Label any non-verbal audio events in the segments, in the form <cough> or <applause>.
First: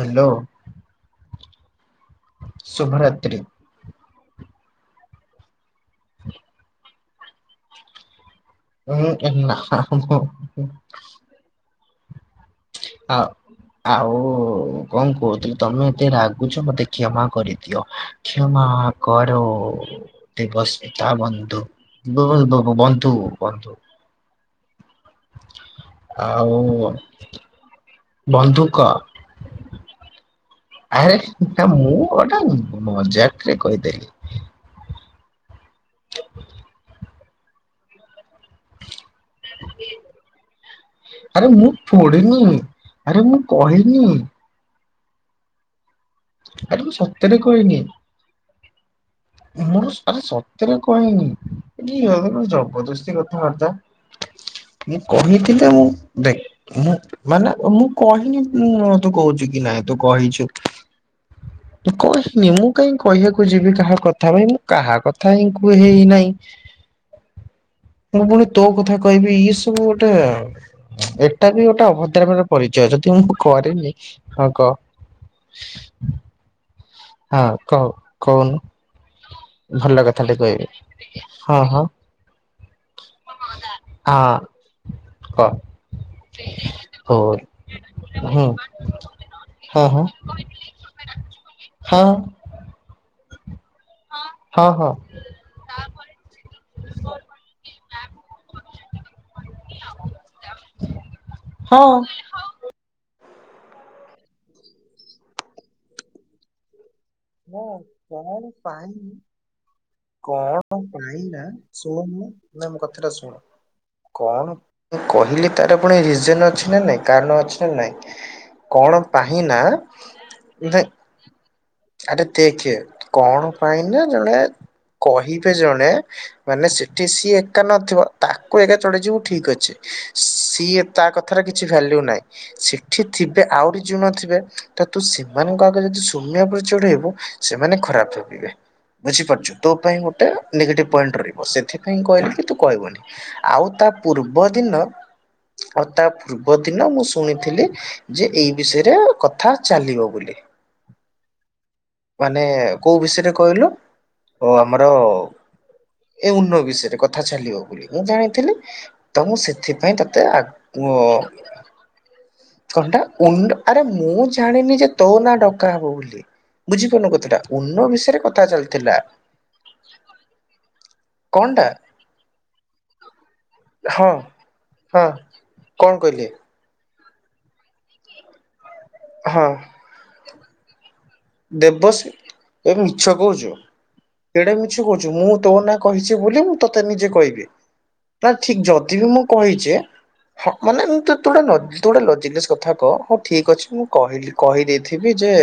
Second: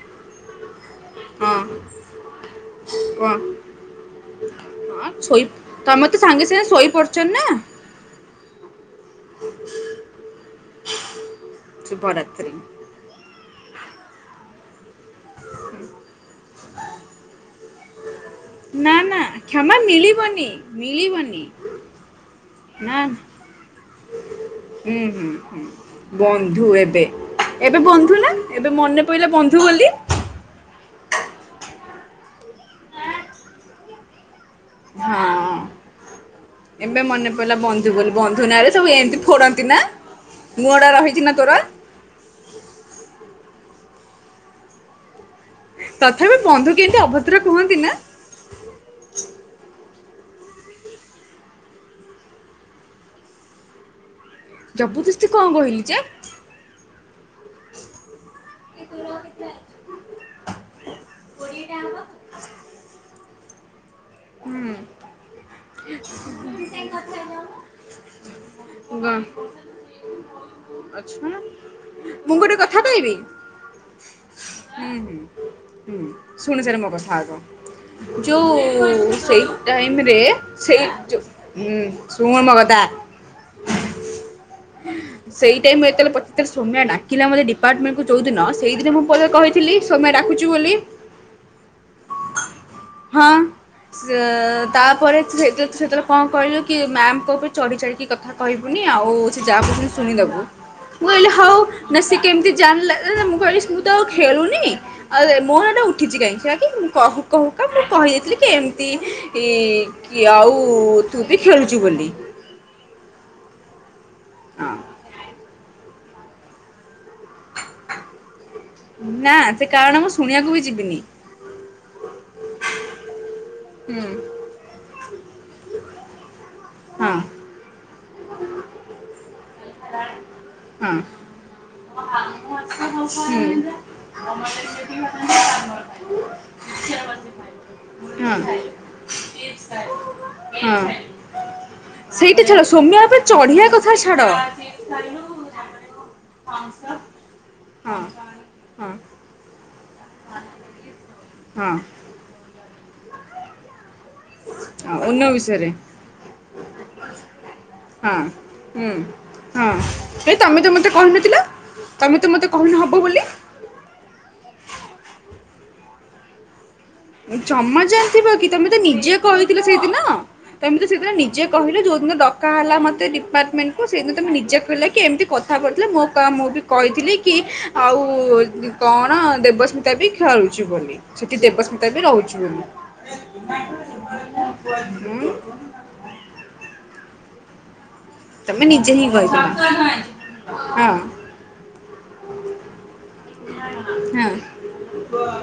Hello ହଁ। ଶୁଭରାତ୍ରି ଆଁ ଛୋଇ ତମେ ତ ସାଙ୍ଗେ ସାଙ୍ଗେ ଶୋଇପଡଚନ୍ତି ନା। ଉଁ ନା ମୁଁ ସୁଭରାତ୍ରି। ହ ଆଉ କଣ କହୁଥିଲି ତମେ ଏତେ ରାଗୁଛ ମତେ କ୍ଷମା କରି ଦିଅ କ୍ଷମା ନା ନା କର କ୍ଷମା ମିଳିବନି ଦେବସ୍ମିତା ମିଳିବନି ବନ୍ଧୁ ବୁ-ବ-ବନ୍ଧୁ ବନ୍ଧୁ। ଉଁ ହୁଁ ହୁଁ ଆଉ ବନ୍ଧୁ ଏବେ ଏବେ ବନ୍ଧୁ ନା ଏବେ ବନ୍ଧୁକ ମନେପଇଲା ବନ୍ଧୁ ବୋଲି। ଆରେ ନା ମୁଁ ଗୋଟା ମଜାକରେ କହିଦେଲି। ହଁ ଏବେ ମନେପଇଲା ବନ୍ଧୁ ବୋଲି ବନ୍ଧୁ ନାଁରେ ସବୁ ଏମତି ନା ଆରେ ତୋର ମୁଁ ଫୋଡି ନି ଆରେ ମୁଁ କହିନି। ତଥାପି ଆରେ ବନ୍ଧୁକୁ ମୁଁ ଏମତି ସତରେ ଅଭଦ୍ର କହିନି। କୁହନ୍ତି ନା। ମୁଁ ଆରେ ସତରେ କହିନି କି ଅ ଜବରଦସ୍ତି କଥାବାର୍ତ୍ତା। ମୁଁ ଜବରଦସ୍ତି କଣ କହିଥିଲେ କହିଲି ମୁଁ ଯେ ଦେଖ ମୁଁ ମାନେ ମୁଁ କହିନି ଉଁ ତୁ କହୁଚୁ କି ନାଇଁ ତୁ କହିଚୁ ମୁଁ କହିନି ମୁଁ କାଇଁ କହିବାକୁ ଯିବି। କାହା କ ତାବୋଲି ମୁଁ କାହା ହୁଁ କଥା ହିଁ କୁହେହି ନାହିଁ ମୁଁ ପୁଣି ତୋ କଥା କହିବି ଗ- ଇଏ ସବୁ ଗୋଟେ ଆଚ୍ଛା ଏଟା ବି ଗୋଟେ ମୁଁ ଅଭଦ୍ରାମିର ଗୋଟେ କଥା ପରିଚୟ ଯଦି କହିବି ମୁଁ କରେନି ହଁ କହ। ହୁଁ ହୁଁ ହୁଁ ଶୁଣିସାରେ ମୋ କଥା ଆଗ ହଁ କହୁ କହୁନୁ। ଯୋଉ ସେଇ ଭଲ ଟାଇରେ କଥାଟେ କହିବି ସେଇ ଯୋ ହଁ ହଁ। ଉଁ ଶୁଣୁ ମୋ କଥା ହଁ କ ସେଇ ଟାଇମରେ ମୁଁ ଯେତେବେଳେ ପଚାରିଥିଲି ସୋମ୍ୟା ଡାକିଲା ହୁଁ ମତେ ଡିପାର୍ଟମେଣ୍ଟକୁ ଯୋଉଦିନ ସେଇଦିନ ମୁଁ ପରେ କହିଥିଲି ହଁ ହଁ ସୋମ୍ୟା ଡାକୁଚି ବୋଲି। ହଁ ହଁ। ସେ ହଁ ହଁ ହଁ। ତାପରେ ତୁ ସେତେ ତୁ ସେତେବେଳେ କଣ କହିଲୁ କି ମ୍ୟାାମଙ୍କ ଉପରେ ଚଢି ଚାଢିକି କଥା କହିବୁନି ଆଉ ସେ ଯାହା କହୁଚନ୍ତି ଶୁଣିଦୋବୁ ମୁଁ କହିଲି ହୋଉ ନା ସେ ହଁ କେମିତି ଜାଣିଲା ଆ ମୁଁ କହିଲି ସି ମୁଁ ତ ଆଉ ଖେଳୁନି ଆଉ ମୋ ନାଁଟା ଉଠିଛି କାହିଁକି ସେୟାକି ମୁଁ କହୁ ନା କହୁକା ମୁଁ କଣ କହିଦେଇଥିଲି କି ଏମିତି ପାଇଁ କି ଆଉ କଣ ତୁ ପାଇଁ ବି ନା ଖେଳୁଛୁ ବୋଲି। ଶୁଣନୁ ନା ମୋ କଥାଟା ଶୁଣ। କଣ ହଁ <inaudible> କହିଲେ? ତାର ପୁଣି ରିଜିନ ଅଛି ନା ନାଇଁ। କାରଣ ଅଛି ନା ନାଇଁ କଣ ପାଇଁ ହିଁ ନା ସେ କାରଣ ମୁଁ ଶୁଣିବାକୁ ବି ଯିବିନି ଆରେ ଦେଖେ କଣ ପାଇଁ ନାଁ ହୁଁ ଜଣେ କହିତେ ଜଣେ ମାନେ ସେଠି ହଁ ସିଏ ଏକା ନ ତାକୁ ଏକା ଚଢ଼ି ଯିବୁ ଠିକ ଅଛି ସିଏ ହଁ। ତା କଥାରେ କିଛି ଭାଲ୍ୟୁ ନାହିଁ ହଁ ଏଠି ଥିବେ ଆହୁରି ଯେଉଁ ନଥିବେ ତ ତୁ ସେମାନଙ୍କ ଆଗରେ ଯଦି ସୋମ୍ୟ ଉପ କିଛି ଗୋଟେ ହବ ସେମାନେ ଖରାପ ଭାବିବେ ବୁଝିପାରୁଚୁ ତୋ ପାଇଁ ଗୋଟେ ନେଗେଟିଭ ପଏଣ୍ଟ ରହିବ ସେଥିପା କାହିଁକି କହିଲୁ କି ସେଇଟା ତୁ ଛାଡ ସୌମ୍ୟ କହିବୁନି ଉପରେ ଚଢିବା ଆଉ ତା କଥା ଛାଡ। ପୂର୍ବ ଦିନ ଆଉ ତା ପୂର୍ବ ଦିନ ମୁଁ ଶୁଣିଥିଲି। ହଁ ଯେ ଏଇ ବିଷୟରେ କଥା ଚାଲିବ ବୋଲି ହଁ ମାନେ କୋଉ ବିଷୟରେ କହିଲୁ? ଓ ଆମର ହଁ ଉନ ବିଷୟରେ ଏ ଉନ୍ନ ବିଷୟରେ କଥା ଚାଲିବ ବୋଲି ମୁଁ ହଁ ଜାଣିଥିଲି ହୁଁ ତ ମୁଁ ହଁ ସେଥିପାଇଁ ତତେ ଏ ଆଗ ତମେ ତ ମତେ ଉଙ କହିନଥିଲ ତମେ ତ ମତେ କହିନ ହବ କଣଟା ବୋଲି। ଉନ ଆରେ ମୁଁ ଜାଣିନି ଯେ ତୋ ନା ଡକା ହବ ବୋଲି। ହ <unintelligible> ଜମା ଜାଣିଥିବ କି ତମେ ତ ଚାଲିଥିଲା ନିଜେ କହିଥିଲେ ସେଇଦିନ ଯେମିତି ତମେ ତ ସେଇଦିନ ନିଜେ କଣଟା କହିଲ ଯୋଉ ଦିନ ଡକା ହେଲା ମତେ ଡିପା ମେଣ୍ଟକୁ ହଁ ସେଇଦିନ ତମେ ନିଜେ କହିଲ କି ହଁ ଏମିତି କଥା ପଡିଥିଲା କଣ ମୋ କହିଲେ କାମ ମୁଁ ବି କହିଥି କହିଥିଲି କି ଆଉ କଣ ହଁ ଦେବସ୍ମିତା ବି ଖେଳୁଛି ବୋଲି ସେଥି ଦେବ ବାସ ଏ ମିଛ କୋହୁଚୁ କେଡେ ମିଛ କୋହୁଚୁ ମୁଁ ହୁଁ ତୋ ନାଁ କହିଚି ବୋଲି ମୁଁ ତୋତେ ନିଜେ କହିବି। ସେଟା ଠିକ ତମେ ନିଜେ ଯଦି ହିଁ ବି ମୁଁ କହିଥିଲ। କହିଚି ହଁ ମାନେ ମୁଁ ତତେ ଗୋଟେ ଲଜି ତୁ ଗୋଟେ ଲଜିକିନେସ କଥା କହ ହୋଉ ଠିକ ଅଛି ମୁଁ ହଁ କହିଲି କହିଦେଇଥିବି ଯେ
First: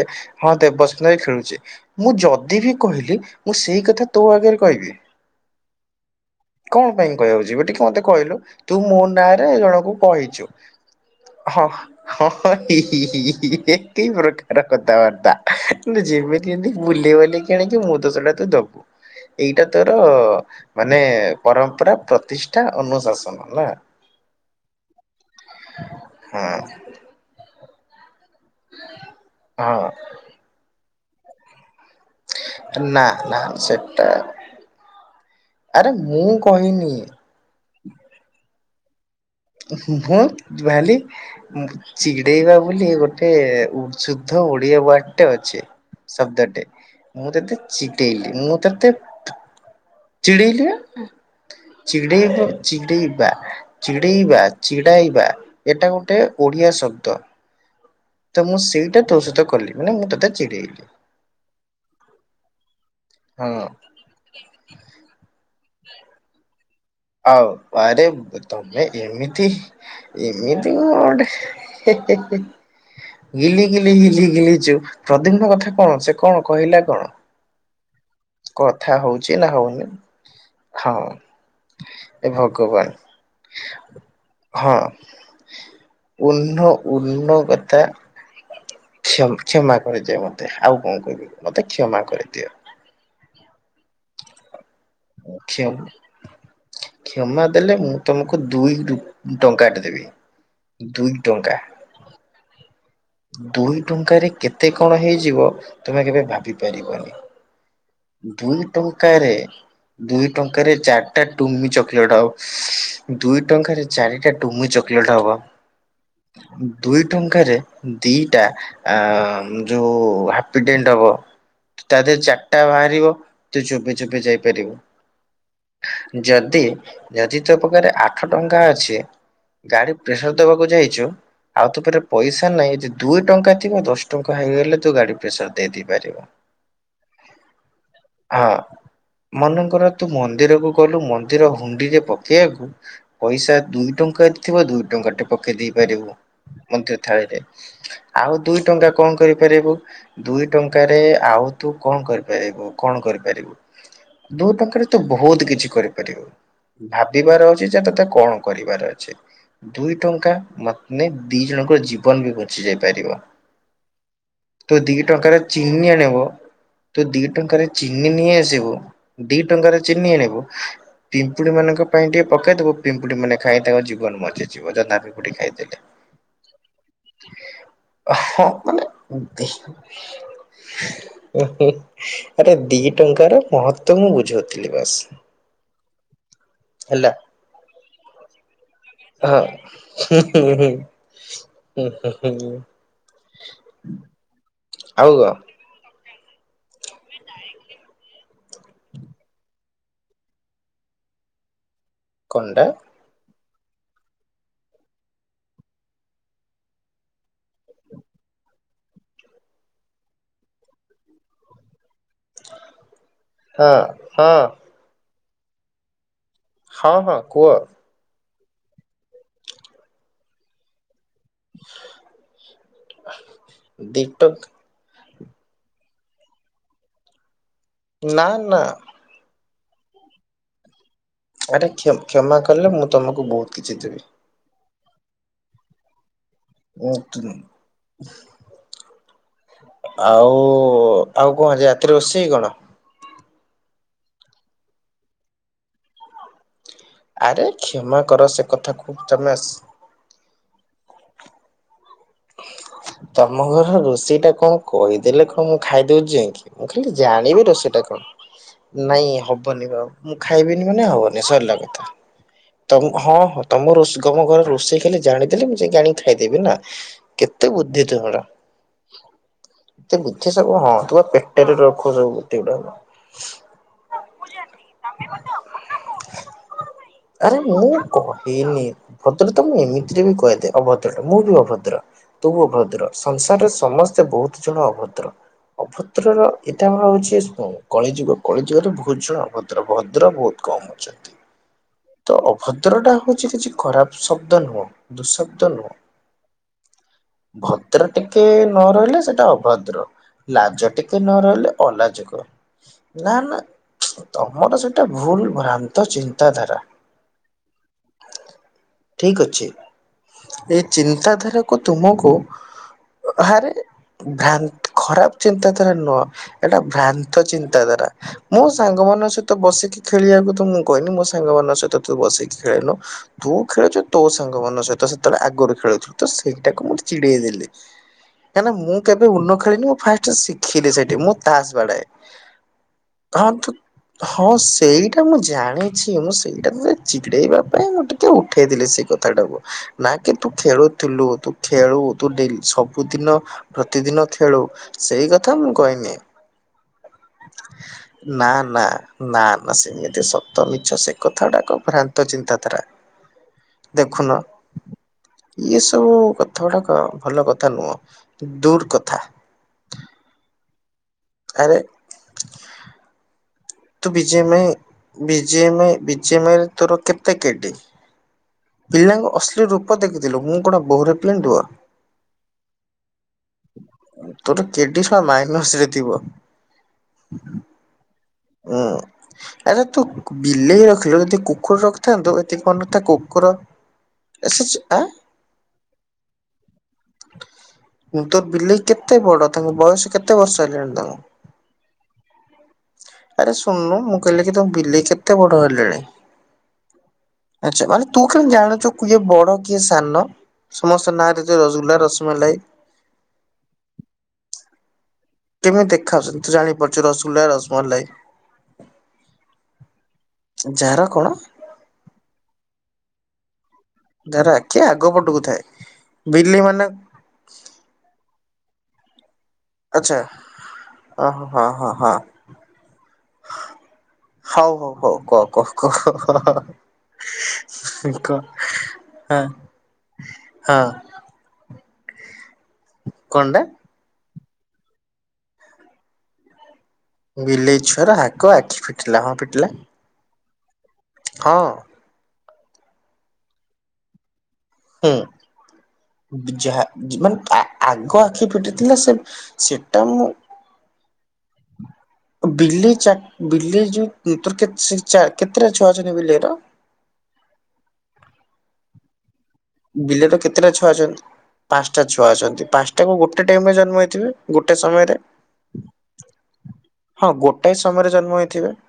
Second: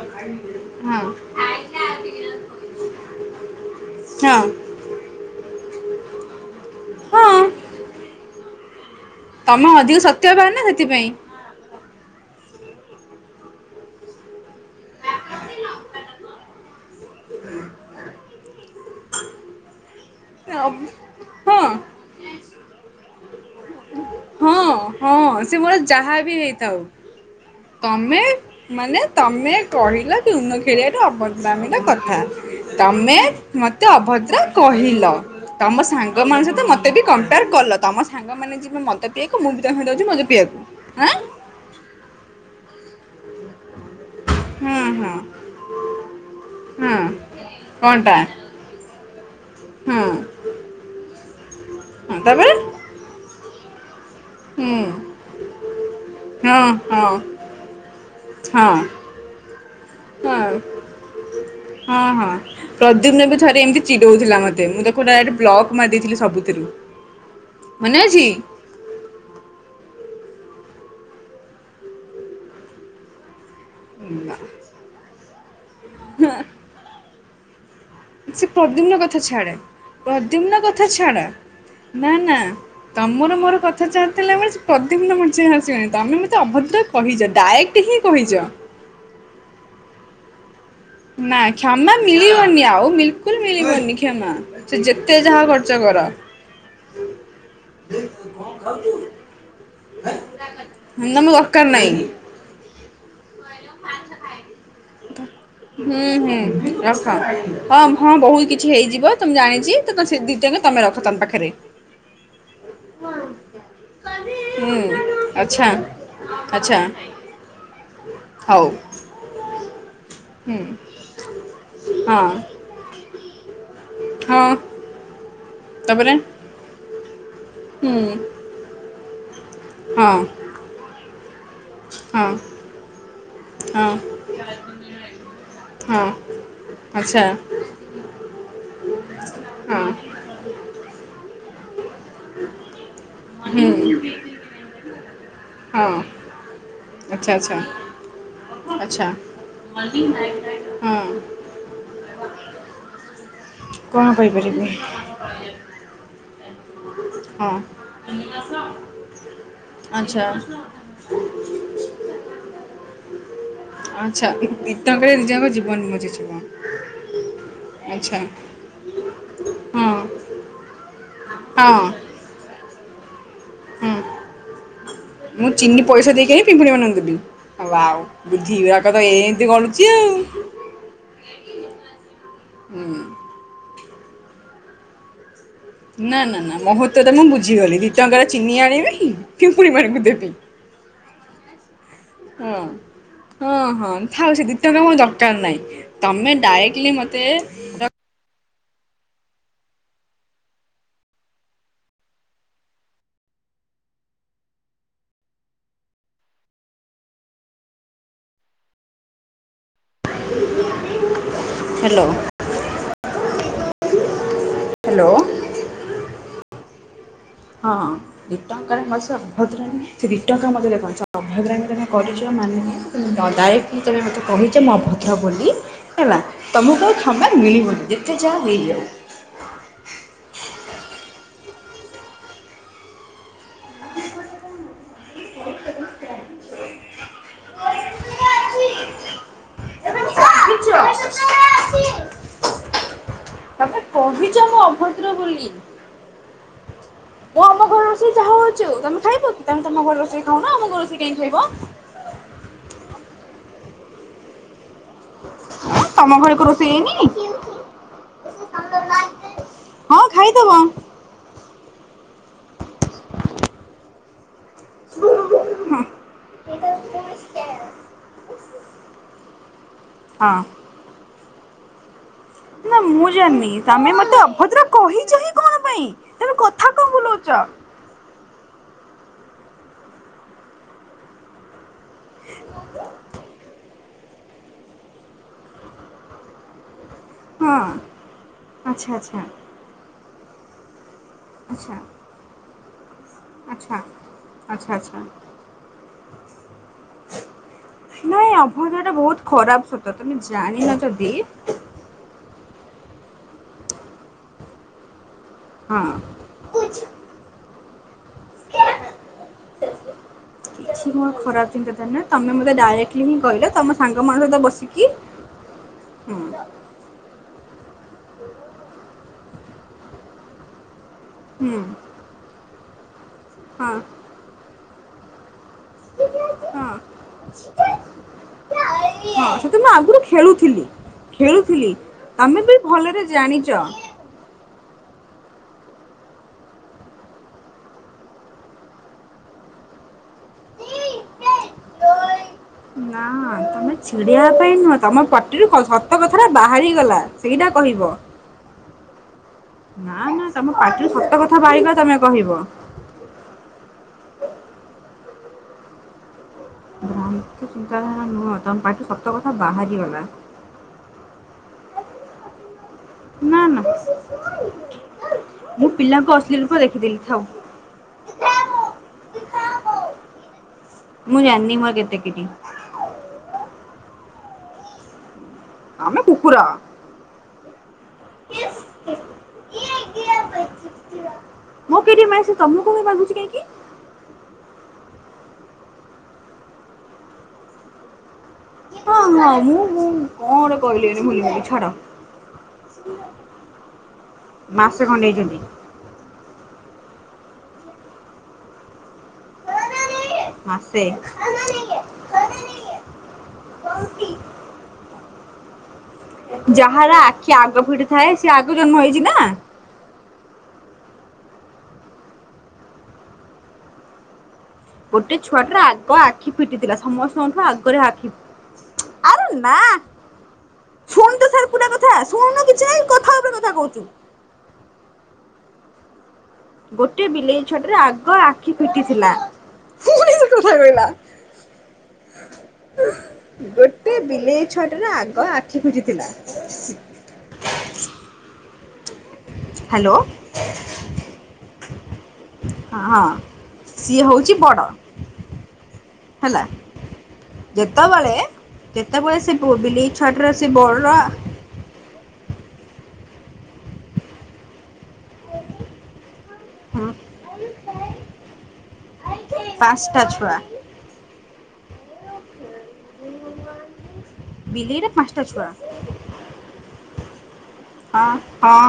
ହଁ ଦେବସ୍ମିତା ହିଁ ଖେଳୁଚି ମୁଁ ଯଦି ବି କହିଲି ମୁଁ ସେଇ କଥା ତୋ ହଁ ଆଗରେ କହିବି। କଣ ପାଇଁ ହଁ। କହିବାକୁ ଯିବି ଟିକେ ମତେ କହିଲୁ। ତୁ ମୋ ନାଁ ରେ ତମେ ଜଣକୁ ଅଧିକ ସତ୍ୟବାନ କହିଚୁ ନା ସେଥିପାଇଁ। ହଁ ହଁ ଟି। <unintelligible> ଇଏ କି ପ୍ରକାର କଥାବା ବାଲିକି ଆଣିକି ମୋ ଦୋଷଟା ତୁ ଦବୁ। ଏଇଟା ତ ତ ମାନେ ହଁ ପରମ୍ପରା ପ୍ରତି ଏଠା ଅନୁଶାସନ ନା। ହଁ ହଁ ସେ ମୋର ଯାହା ବି ହଁ ହେଇଥାଉ। ତମେ। ମାନେ ତମେ ହଁ କହିଲ କି ଉନ ଖେଳିଆ। ଅଭଦ୍ରାମି ନା କର। ହ ନା ତମେ। ନା ସେଟା ତମ ଆରେ ମୁଁ ସାଙ୍ଗମାନେ କହିନି ଯିବେ ମ ମୋ ଭାଲି ଆଁ ଚିଡେଇବା। ବୋଲି ଗୋଟେ ଉ ଶୁଦ୍ଧ ଓଡ଼ିଆ ହଁ ହଁ ୱାର୍ଡ ଟେ ଅଛି। ଶବ୍ଦଟେ ହଁ ମୁଁ ତତେ କଣଟା <unintelligible> ହଁ ଚିଡ଼େଇଲା। ହଁ ଚିଡ଼େଇବ ତାପରେ ଚିଡ଼େଇବା ଚି ହୁଁ ଚିଡ଼ାଇବା ଏଇଟା ଗୋଟେ ହଁ ଓଡିଆ ହଁ ଶବ୍ଦ ତ ହଁ ମୁଁ ସେଇଟା ତୋସହି କ ହଁ ହଁ ହଁ ପ୍ରଦୁମ୍ନ ବି ହଁ ଥରେ ଏମିତି ଚିଡଉଥିଲା ମତେ ମୁଁ ତାକୁ ଡାଇରେକ୍ଟ ବ୍ଲଗ ମାରିଦେଇଥିଲି ସବୁଥିରୁ। ଆଉ ମନେ ଆରେ ଅଛି। ତମେ ଏମିତି। ଏମିତି କଅଣ ଗଟେ ହେ-ହେ-ହେ। ଗିଲି ଗିଲି ଗିଲି ଗିଲି ଗିଲିଚୁ। ବିଭିନ୍ନ କଥା। କଣ ସେ କଣ କହିଲା କଣ? ସେ ପ୍ରଦ୍ୟୁମ୍ନ କଥା ହଉଛି ନା ଛାଡେ ହଉନି ପ୍ରଦ୍ୟୁମ୍ନ କଥା ହଁ ଛାଡ ନା ଏ ନା ଭଗବାନ ତମର ମୋର କଥା ଚାହାଥିଲାବେଳେ ସେ ହଁ ପ୍ରଦ୍ୟୁମ୍ନ ମଝିରେ ଆସିବନି ତମେ ମତେ ଉର୍ଣ୍ଣ ଅଭଦ୍ର କହିଛ ଡାଇରେକ୍ଟ ହିଁ କହିଛ। କ୍ଷ-କ୍ଷମା କ୍ଷମା କରିଦେ ମତେ ଆଉ କଣ କହିବି ନା ମତେ କ୍ଷମା କରିଦିଅ ମିିଳିବନି ଆଉ ବି ବିଲକୁଲ ମିଳିଭଣି କ୍ଷମା। ସେ ଯେତେ ଯାହା ଖର୍ଚ୍ଚ କର କ୍ଷମା କ୍ଷମା ଦେଲେ ମୁଁ ତମକୁ ଦୁଇ ଟଙ୍କା ଦେବି ଦୁଇ ତମେ ଟଙ୍କା ଦରକାର ନାହିଁ ଦୁଇ ଟଙ୍କାରେ କେତେ କଣ ହେଇଯିବ ହୁଁ ତମେ କେବେ ହୁଁ ଭାବି ରଖ ପାରିବନି ହଁ ହଁ ବହୁତ ଦୁଇ କିଛି ହେଇଯିବ ଟଙ୍କାରେ ତମେ ଜାଣିଛି ତ ସେ ଦୁଇ ଦିଟାଙ୍କ ଟଙ୍କାରେ ତମେ ରଖ ତମ ଚାରିଟା ପାଖରେ ଟୁମି ଚକୋଲେଟ ହବ ଦୁଇ ଟଙ୍କାରେ ଚାରିଟା ଟୁମି ହୁଁ ଚକୋଲେଟ ହବ ଆଚ୍ଛା ଆଚ୍ଛା ଦୁଇ ଟଙ୍କାରେ ଦି ହଉ ଆ ଯୋଉ ହୁଁ ହାପିଡେଣ୍ଟ ହବ ତା ହଁ ଦେହରେ ଚା <unintelligible> ବାହାରିବ ତୁ ଚୋବେଇ ଚୋବେଇ ହଁ ଯାଇପାରିବୁ। ତାପରେ ଯଦି ଯଦି ତୋ ପାଖରେ ହୁଁ ଆଠ ଟଙ୍କା ଅଛି ଗାଡି ହଁ ପ୍ରେସର ଦବାକୁ ଯାଇଛୁ, ଆଉ ତୋ ପାଖରେ ହଁ ପଇସା ନାହିଁ, ଯଦି ଦୁଇ ଟଙ୍କା ଥିବ ହଁ ଦଶ ଟଙ୍କା ହେଇଗଲେ ତୁ ଗାଡି ପ୍ରେସର ହଁ ଦେଇଦେଇପାରିବୁ। ଆଚ୍ଛା ହଁ ମନେ କର ହଁ ତୁ ମ ମନ୍ଦିରକୁ ଗଲୁ ମନ୍ଦିର ହୁଣ୍ଡିରେ ପକେଇଆକୁ ପଇସା ଦୁଇ ହୁଁ ଟଙ୍କାଟେ ଥିବ ଦୁଇ ଟଙ୍କା ଟେ ପକେଇ ଦେଇ ହଁ ପାରିବୁ ମନ୍ଦିର ଆଚ୍ଛା ଥାଳିରେ। ଆଚ୍ଛା ଆଉ ଦୁଇ ଟଙ୍କା ଆଚ୍ଛା କଣ କରିପାରିବୁ? ଦୁଇ ଟଙ୍କାରେ ହଁ ଆଉ ତୁ କଣ କରିପାରିବୁ? କଣ କରିପାରିବୁ? କଣ ଦୁଇ କରିପାରିବି? ଟଙ୍କାରେ ତୁ <unintelligible> କରିପାରିବୁ। ଭାବିବାର ଅଛି ଯେ ତତେ କଣ କରିବାର ଅଛି। ଦୁଇ ଆଚ୍ଛା ଟଙ୍କା ମତେ ଦି ଜଣଙ୍କ ଜୀବନ ବି ବଞ୍ଚି ଯାଇପାରିବ। ଆଚ୍ଛା ତୁ ଦି ଟଙ୍କାରେ ଜଣଙ୍କ ଜୀବନ ଚିନି ଆଣିବ। ବଞ୍ଚିଯିବ ତୁ ଦି ଟଙ୍କାରେ ଚିନି ଆଚ୍ଛା ନେଇ ଆସିବୁ। ଦି ଟଙ୍କାରେ ହଁ ଚିନି ଆଣିବୁ ପିମ୍ପୁଡି ହଁ ମାନଙ୍କ ପାଇଁ ଟିକେ ପକେଇଦବୁ ପିମ୍ପୁଡ଼ି ମାନେ ଖାଇ ତାଙ୍କ ହଁ ଜୀବନ ମଜି ଯିବ ଯଥା ପିମ୍ପୁଡି ମୁଁ ଖାଇଦେଲେ। ଚିନି ପଇସା ଦେଇକି ହିଁ ପିମ୍ପୁଡ଼ିମାନଙ୍କୁ ଦେବି ୱାଓ ଆ ହଁ ବୁଦ୍ଧି ମାନେ ଗୁଡ଼ାକ ତ ଏମିତି ଗଳୁଛି ଆଉ ଆରେ ଦି ହୁଁ ଟଙ୍କାର ମହ ତତେ ମୁଁ ବୁଝଉ ଥିଲି ବାସ୍। ନା ନା ନା ମହତ୍ବଟା ହେଲା <unintelligible> ବୁଝିଗଲି। ଦିଟଙ୍କାର ଚିନି ଆଣିବି ହଁ ପିମ୍ପୁଡିମାନଙ୍କୁ ଦେବି। ହୁଁ ହୁଁ ହୁଁ ହୁଁ ହୁଁ ହଁ। ହୁଁ ହଁ ହଁ ଥାଉ ସେ <unintelligible> ମୋର ଆଉ କଣ ଦରକାର ନାଇଁ। ତମେ ଡାଇରେକ୍ଟଲି ମତେ ର କଣଟା? ହାଲୋ। ହଁ ହଁ। ହାଲୋ। ହଁ ହଁ। କୁହ ହଁ। ଦିଟଙ୍କାରେ <unintelligible> ଅଭଦ୍ରାମୀ ତମେ କରିଚ ମାନେ <unintelligible> ଡାଇରେକ୍ଟଲି ତମେ ଦି ମତେ ଟଙ୍କା କହିଚ ମୁଁ ଅଭ ଦ୍ର ବୋଲି ହେଲା ତମକୁ ଆଉ କ୍ଷମା ମିଳିବନି ଯେତେ ନା ଯାହା ନା ହେଇଯାଉ। <inaudible> ଆରେ କ୍ଷମା କଲେ ମୁଁ ତମକୁ ବହୁତ କିଛି ଦେବି। <inaudible> ହଁ ଉଠିନୁ। ଆଉ ଆଉ କଣ ଆଜି ରାତିରେ ରୋଷେଇ କଣ? ତମେ କବିଛ ମୁଁ ଅଭଦ୍ର ବୋଲି। ମୁଁ ଆରେ ଆମ ଘର କ୍ଷମା ରୋଷେଇ କର ଯା ସେ ହଉଛିଉ କଥାକୁ ତମେ ଖାଇବ ତମେ ତମ ଘରେ ରଷେଇ। ତୁ ଆମ ଘଷ ଟାଇ ଖାଇବ। ସେଇଟା କଣ? କହିଦେଲେ କଣ ମୁଁ ଖାଇଦଉଛି ତମ ଘରେ ଯାଇକ କଣ ମୁଁ ରୋଷେଇ ଖାଲି ହେଇନି ଜାଣିବି ରୋଷେଇ ଟା କଣ ନାଇଁ ହବନି ବା ହଁ ମୁଁ ଖାଇଦବ ଖାଇବିନି ମାନେ ହବନି ସରିଲା କଥା। ତ ହଁ ହଁ ତମ ରୋଷ ତମ ଘରେଷ। ରୋଷେଇ ଖାଲି ଜାଣିଦେଲେ ମୁଁ ଯାଇକି ହଁ ଆଣିକି ଖାଇଦେବି ନା। ଏତେ ବୁଦ୍ଧି ତୁର ଏତେ ବୁଦ୍ଧି ସବୁ ହଁ ତୁ। ଏରେ ରଖ ସବୁ। ଗୁଡାକ। ନା ମୁଁ ଜାଣିନି ତମେ ମତେ ଅଭଦ୍ରା କହିଛି କଣ ପାଇଁ ତମ କଥା କଣ ଆରେ ବୁଲଉଛ। ମୁଁ କହେନି ମୁଁ ଭଦ୍ର ତମକୁ ଏମିତିରେ ବି କହିଦିଏ ଅଭଦ୍ରଟା ମୁଁ ବି ଅଭଦ୍ର। ତୁ ଭଦ୍ର ସଂସାରରେ ସମସ୍ତ ବହୁତ ଜଣ ଅଭଦ୍ର ଅଭଦ୍ରର ଏଇଟା ଆର ହଉଛି। ହଁ କଳିଯୁଗ କଳି ଯୁଗରେ ଆଚ୍ଛା ବହୁତ ଆଚ୍ଛା ଜଣ ଅଭଦ୍ର ଭଦ୍ର। ଭଦ୍ର ବହୁତ କମ୍ ଅଛନ୍ତି। ଆଚ୍ଛା। ତ ଅଭଦ୍ର ଟା। ଉଛି କିଛି ଆଚ୍ଛା। ଖରାପ ଶବ୍ଦ ନୁହଁ ଆଚ୍ଛା ଆଚ୍ଛା ଦୁଃଶବ୍ଦ ନୁହଁ ଭଦ୍ର ଟିକେ ନାଇଁ ନ ଅଭଦ୍ର ଟା ରହିଲେ ବହୁତ ସେଟା ଖରାପ ଅଭଦ୍ର ଶବ୍ଦ ତମେ ଲାଜ ଜାଣିନ ଟିକେ ଯଦି ନ ରହିଲେ ଅଲାାଜକ। ନା ନା ତମର ସେଇଟା ଭୁଲ। ହଁ ଭ୍ରାନ୍ତ ଚିନ୍ତାଧାରା। ଠିକ ଅଛି ଏ କିଛି ମୋର ଚିନ୍ତାଧାରା ଖରାପ କୁ ଚିନ୍ତାଧାରା ନୁହେଁ ତୁମକୁ ତମେ ମୋତେ ଡାଇରେକ୍ଟଲି ହିଁ କହିଲ ହରେ ତମ ସାଙ୍ଗମାନଙ୍କ ଭ୍ରା ସହିତ ବସିକି ଖରାପ ଚିନ୍ତାଧାରା ନୁହଁ ହୁଁ ଏଟା ଭ୍ରାନ୍ତ ଚିନ୍ତା। ଦଵାରା ମୋ ସାଙ୍ଗ ମାନଙ୍କ ସହିତ ବସିକି ଖେଳିବାକୁ ତ ମୁଁ। କହନି ମୋ ହୁଁ ସାଙ୍ଗମାନଙ୍କ। ସେ ଖେଳୀନ। ତୁ ହଁ ଖେଳୁଛୁ ତୋ ସାଙ୍ଗ ମନ ସହିତ ତ ସେତେବେଳେ ଆଗରୁ ସେଇଟାକୁ ହଁ ମୁ ଚିଡେଇ ଦେଲି କାହିଁକନା ମୁଁ କେବେ ଉନ ହଁ ସେତ ଖେଳିନି ମୁଁ ମୁ ଫା ଆଗରୁ ଖେଳୁଥିଲି ଶିଖିଲି ସେଠି ମୁଁ ତାସ ଖେଳୁଥିଲି ବାଡାଏ ତମେ ବି ଭଲରେ କୁ ଜାଣିଛ ହଁ ସେଇଟା ମୁଁ ଜାଣିଛି ମୁଁ ସେଇଟା ଚିଗଡେଇବା ପାଇଁ ମୁଁ ଟିକେ ଉଠେଇ ଦେି ସେଇ କଥାଟାକୁ ନା କି ତୁ ଖେଳୁଥିଲୁ ତୁ ଖେଳୁ ତୁଡ ନା ସବୁଦିନ ତମେ ପ୍ରତିଦିନ ଚିଡେଇବା ଖେଳୁ ପାଇଁ ନୁହଁ ତମ ସେଇ କଥା ପାଟିରୁ ମୁଁ ସତ କହିନି କଥାଟା ବାହାରିଗଲା ସେଇଟା କହିବ। ନା ନା ନା ନା ସେମିତି ନା ସତ ତମ ମିଛ ପାଟିରୁ ସେ ସତ କଥା ଗୁଡାକ ବାହାରିଗଲା ତମେ ଭ୍ରାନ୍ତ କହିବ। ଚିନ୍ତାଧାରା <inaudible> ଦେଖୁନ। ଏଇଏ ସବୁ କ ୍ର ଚିନ୍ତାଧାର ନୁ ତ ପାଠ ସ୍ତ କଥା ବାହାରିଗଲା। ଆରେ <inaudible> ନା ନା ତୁ ବିଜୟ ମାଇଁ ମୁଁ ପିଲାଙ୍କୁ ବିଜୟ ଅଶ୍ଳୀଳ ମାଇଁ ରୂପ ତୋର ଦେଖିଥିଲି କେତେ ଥାଉ। କେଡି। ପିଲାଙ୍କୁ ଅଶ୍ଳୀ ରୂପ ଦେଖିଥିଲୁ ମୁଁ କଣ ବୋହୂରେ ମୁଁ ପିନ୍ଧୁଅ ଜାଣିନି ମୋର କେତେ କେଜି? ତୁ ତ କିଡିସ ମାଇ ନସରେ ଥିବ ତମେ କୁକୁର <inaudible> ହୁଁ ଏଟା ତୁ ବିଲେଇ ହ ରଖିଲୁ ଯଦି କୁକୁର ମୋ କିଟି ରଖିଥାନ୍ତୁ ମାନେ ସେ ଏତିକି ତମକୁ କାଇଁ ବାଧୁଛି ନଥା କାହିଁକି? ଏ ଆ <inaudible> ତୋର ବିଲେଇ କେତେ ହଁ ବଡ ହଁ ତାଙ୍କ ମୁଁ ମୁଁ ବୟସ କେତେ କଣ ବର୍ଷ ଗୋଟେ ହେଲାଣି ତାଙ୍କୁ କହିଲିଣି ଭୁଲି ଭୁଲି ଛାଡ। ଆରେ ଶୁଣୁନୁ ମୁଁ କହିଲି କି ତାଙ୍କୁ ମାସେ ବିଲେଇ ଖଣ୍ଡେ କେତେ ହେଇଛନ୍ତି ବଡ ହେଲେ। ଆଚଛା ମାନେ ତୁ କେଣ ଜଣ ଚୁ କିଏ ବଡ କିଏ ସାନ ମାସେ ସମସ୍ତ ନାଁରେ ଯୋ ରସଗୁଲ୍ଲା ରନ୍ଧନ ଛ ରସମଲାଇ କେମିତି ଦେଖାାଉଛନ୍ତି ତୁ ଜାଣିପାରୁଛୁ ଯାହାର ରସଗୁଲ୍ଲ ଆଖି ଆଗ ରସମଲ୍ଲାଇ ଫିଟୁ <inaudible> ଥାଏ ସେ ଆଗ ଜନ୍ମ ହେଇଛି ନା। ଯାହାର କଣ ଧରା ଗୋଟେ ଛୁଆଟାରୁ ଆଗ ଆଖି ମାନେ ପିଟିଥିଲା ସମସ୍ତଙ୍କଠୁ ଆଗରେ ଆଖି <inaudible> ଆ ନା ଆଚ୍ଛା ଓ ଶୁଣ ହୋ ତୁ ହଁ ସାର୍ ପୁରୁରା ହଁ କଥା ହଁ ଶୁଣୁନ କିଛି କଥା ଉପ ଉପରେ କଥା କହୁଛି। <inaudible> ହଉ ହଉ ହଉ କହ କହ କହ ଗୋଟେ ବିଲେଇ ଛଡରେ ଆଗ ଆଖି ଫିଟିଥିଲା ହଁ ପୁଣି କଥା କହିଲା। ୋ କଣ୍ଡା ମେ ଛଅଟାରେ ଆଗ ଆଖି ଖୋଜିଥିଲା। ହେଲା ହଁ ଫିଟିଲା ହ୍ୟାଲୋ <inaudible> ହଁ ହ ହଁ ସିଏ ହଉଛି ହୁଁ ହେଲା ଯାହା ମାନେ ଆ ଆଗ ଯେତେବେଳେ ଆଖି ଫିଟିଥିଲା ସେ ଯେତେବେଳେ ସିଏ ସେଟା ବିଲେଇ ମୁଁ ଛୁଆଟିର ସିଏ ବଡ଼ ବିଲେଇ ଚାଟ୍ ବିଲେଇ ଯୋଉ ତର୍କାରି ଚାର କେତେଟା ଛୁଆ ଅଛନ୍ତି ବିଲେଇ ର? ବିଲେଇର କେତେଟା ଛୁଆ ଅଛନ୍ତି? ପାନ୍ସଟା ଛୁଆ ଅଛନ୍ତି ପାନ୍ ତାକୁ ଗୋଟେ ଟାଇମରେ ଜନ୍ମ ହେଇଥିବେ ଗୋଟେ ବିଲେଇର ସମୟରେ ପାଞ୍ଚଟା ଛୁଆ ହଁ ଗୋଟାଏ ସମୟରେ ହଁ ଜନ୍ମ ହେଇଥିବେ ହଁ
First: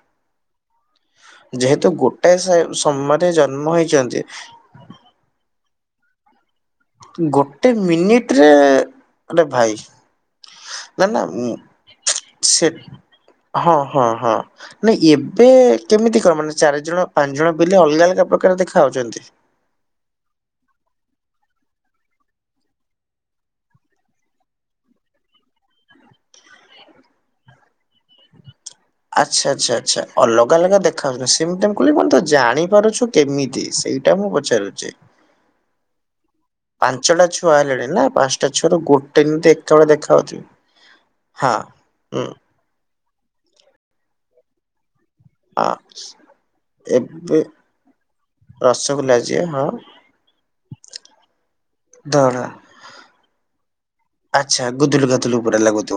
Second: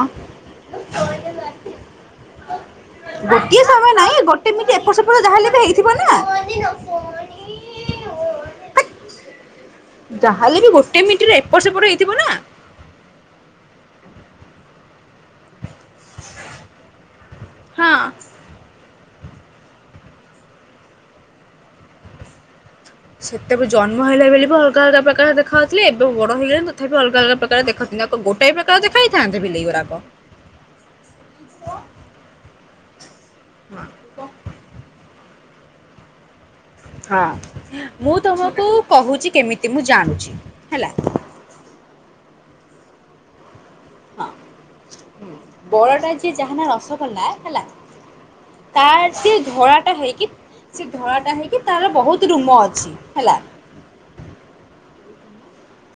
ଯେହେତୁ ଗୋଟାଏ ସ ସମୟରେ ଗୋଟିଏ ଜନ୍ମ ହେଇଚନ୍ତି ଥିବ ନା। ଗୋଟେ ମିନିଟରେ ଆରେ ଭାଇ। ଯାହାହେଲେ ବି ଗୋଟେ ନା ନା ମିନଟିରେ ଏପଟ ସେପଟ ହେଇଥିବ ନା। ସେ ହଁ ହଁ ହଁ ନାଇଁ ଏବେ କେମିତି କ ମାନେ ଚାରିଜଣ। ପାଞ୍ଚ ଜଣ ପିଲେ ହଁ। ଅଲଗା ଅଲଗା ପ୍ରକାର ଦେଖାଯାଉଚନ୍ତି। ସେତେବେ ଜନ୍ମ ହେଲାବେଳେ ବି ଅଲଗା ଅଲଗା ପ୍ରକାର ଦେଖାଉଥିଲେ ଏବେ ବଡ ହେଇଗଲେଣି ତଥାପି ଅଲଗା ଅଲଗା ପ୍ରକାର ଦେଖାଉଚନ୍ତି ଆଉ କଣ ଗୋଟାଏ ପ୍ରକାର ଦେଖା ହେଇଥାନ୍ତେ ଆଚ୍ଛା ବିଲେଇ ଆଚ୍ଛା ଗୁରାକ। ଆଚ୍ଛା ଅଲଗା ଅଲଗା ଦେଖାଉଚନ୍ତି ସେମିତି <unintelligible> ଜାଣି ପାରୁଛୁ। କେମିତି ସେଇଟା ମୁଁ ପଚାରୁଚି। ପାଞ୍ଚଟା ହଁ। ଛୁଆ ହେଲେଣି ନା ମୁଁ ପାଞ୍ଚଟା ତମକୁ ଛୁଆ ରୁ ଗୋଟେ କହୁଛି କେମିତି ଏକା ମୁଁ ବେଳେ ଦେଖା ଜାଣୁଛି ହେଲା ହେଉଥିବେ ହଁ ହୁଁ। ହଁ। ହଁ ବଳଟା ଯିଏ ଯାହାନା ରସଗୋଲା ଏବେ ହେଲା ତାର ରସଗୋଲା ଠି ଯିଏ ହଁ ଧଳାଟା ହେଇକି ସେ ଧଳା ଟା ହେଇକି ତାର ବହୁତ ଧଳା ରୁମ ଅଛି ହେଲା ଦୁଲୁ ପୁରା ଲାଗୁଥୁବ।